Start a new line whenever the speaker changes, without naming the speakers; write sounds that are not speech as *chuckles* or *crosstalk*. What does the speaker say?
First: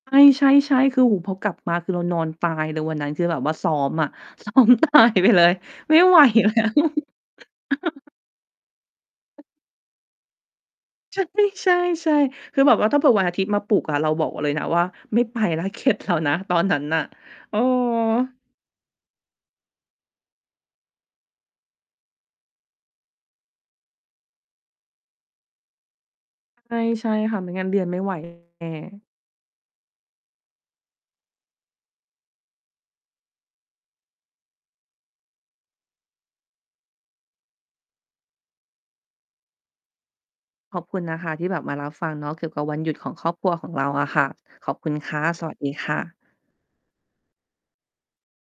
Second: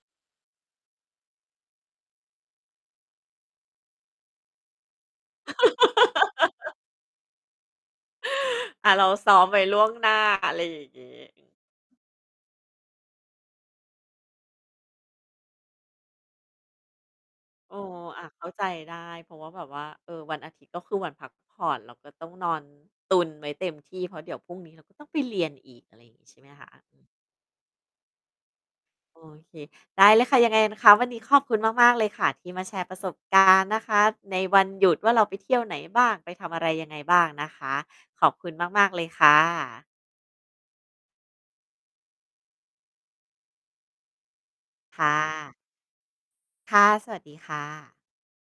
ใช่ ๆ ๆ คืออู่ พอกลับมาคือเรานอนตายเลย วันนั้น คือแบบว่าซ้อมอะ ซ้อมตาย ไปเลย ไม่ไหว แล้ว
*laughs*
*chuckles*
อะ เราซ้อมไว้ ล่วงหน้า อะไรอย่างงี
ใช่
้
ใช่ ๆ คือแบบว่า ถ้าเผื่อวันอาทิตย์มาปลุกอะ เราบอก ว เลยนะว่า "ไม่ไปแล้ว เข็ดแล้วนะ" ตอนนั้นน่ะ เออ
เออ อะ เข้าใจได้ เพราะว่า แบบว่า เออ วันอาทิตย์ ก็คือวันพักผ่อน เราก็ต้องนอนตุนไว้เต็มที่ เพราะเดี๋ยวพรุ่งนี้เราก็ต้องไปเรียนอีก อะไรงี้ ใช่ไหมคะ?
ใช่ ใช่ค่ะ ไม่งั้นเรียนไม่ ไหว แน่
โอเค ได้เลยค่ะ ยังไงนะคะ วันนี้ขอบคุณมาก ๆ เลยค่ะ ที่มาแชร์ ประสบการณ์ นะคะ ในวันหยุดว่า เราไปเที่ยวไหนบ้าง ไปทำอะไรยังไงบ้างนะคะ ขอบคุณมาก ๆ เลยค่ะ
ขอบคุณนะคะที่แบบมารับฟังเนาะ เกี่ยวกับวันหยุดของครอบครัวของเราอะค่ะ ขอบคุณ
ค่
ค่ะ สว
ะ
ัสดีค่ะ
ค่ะ สวัสดีค่ะ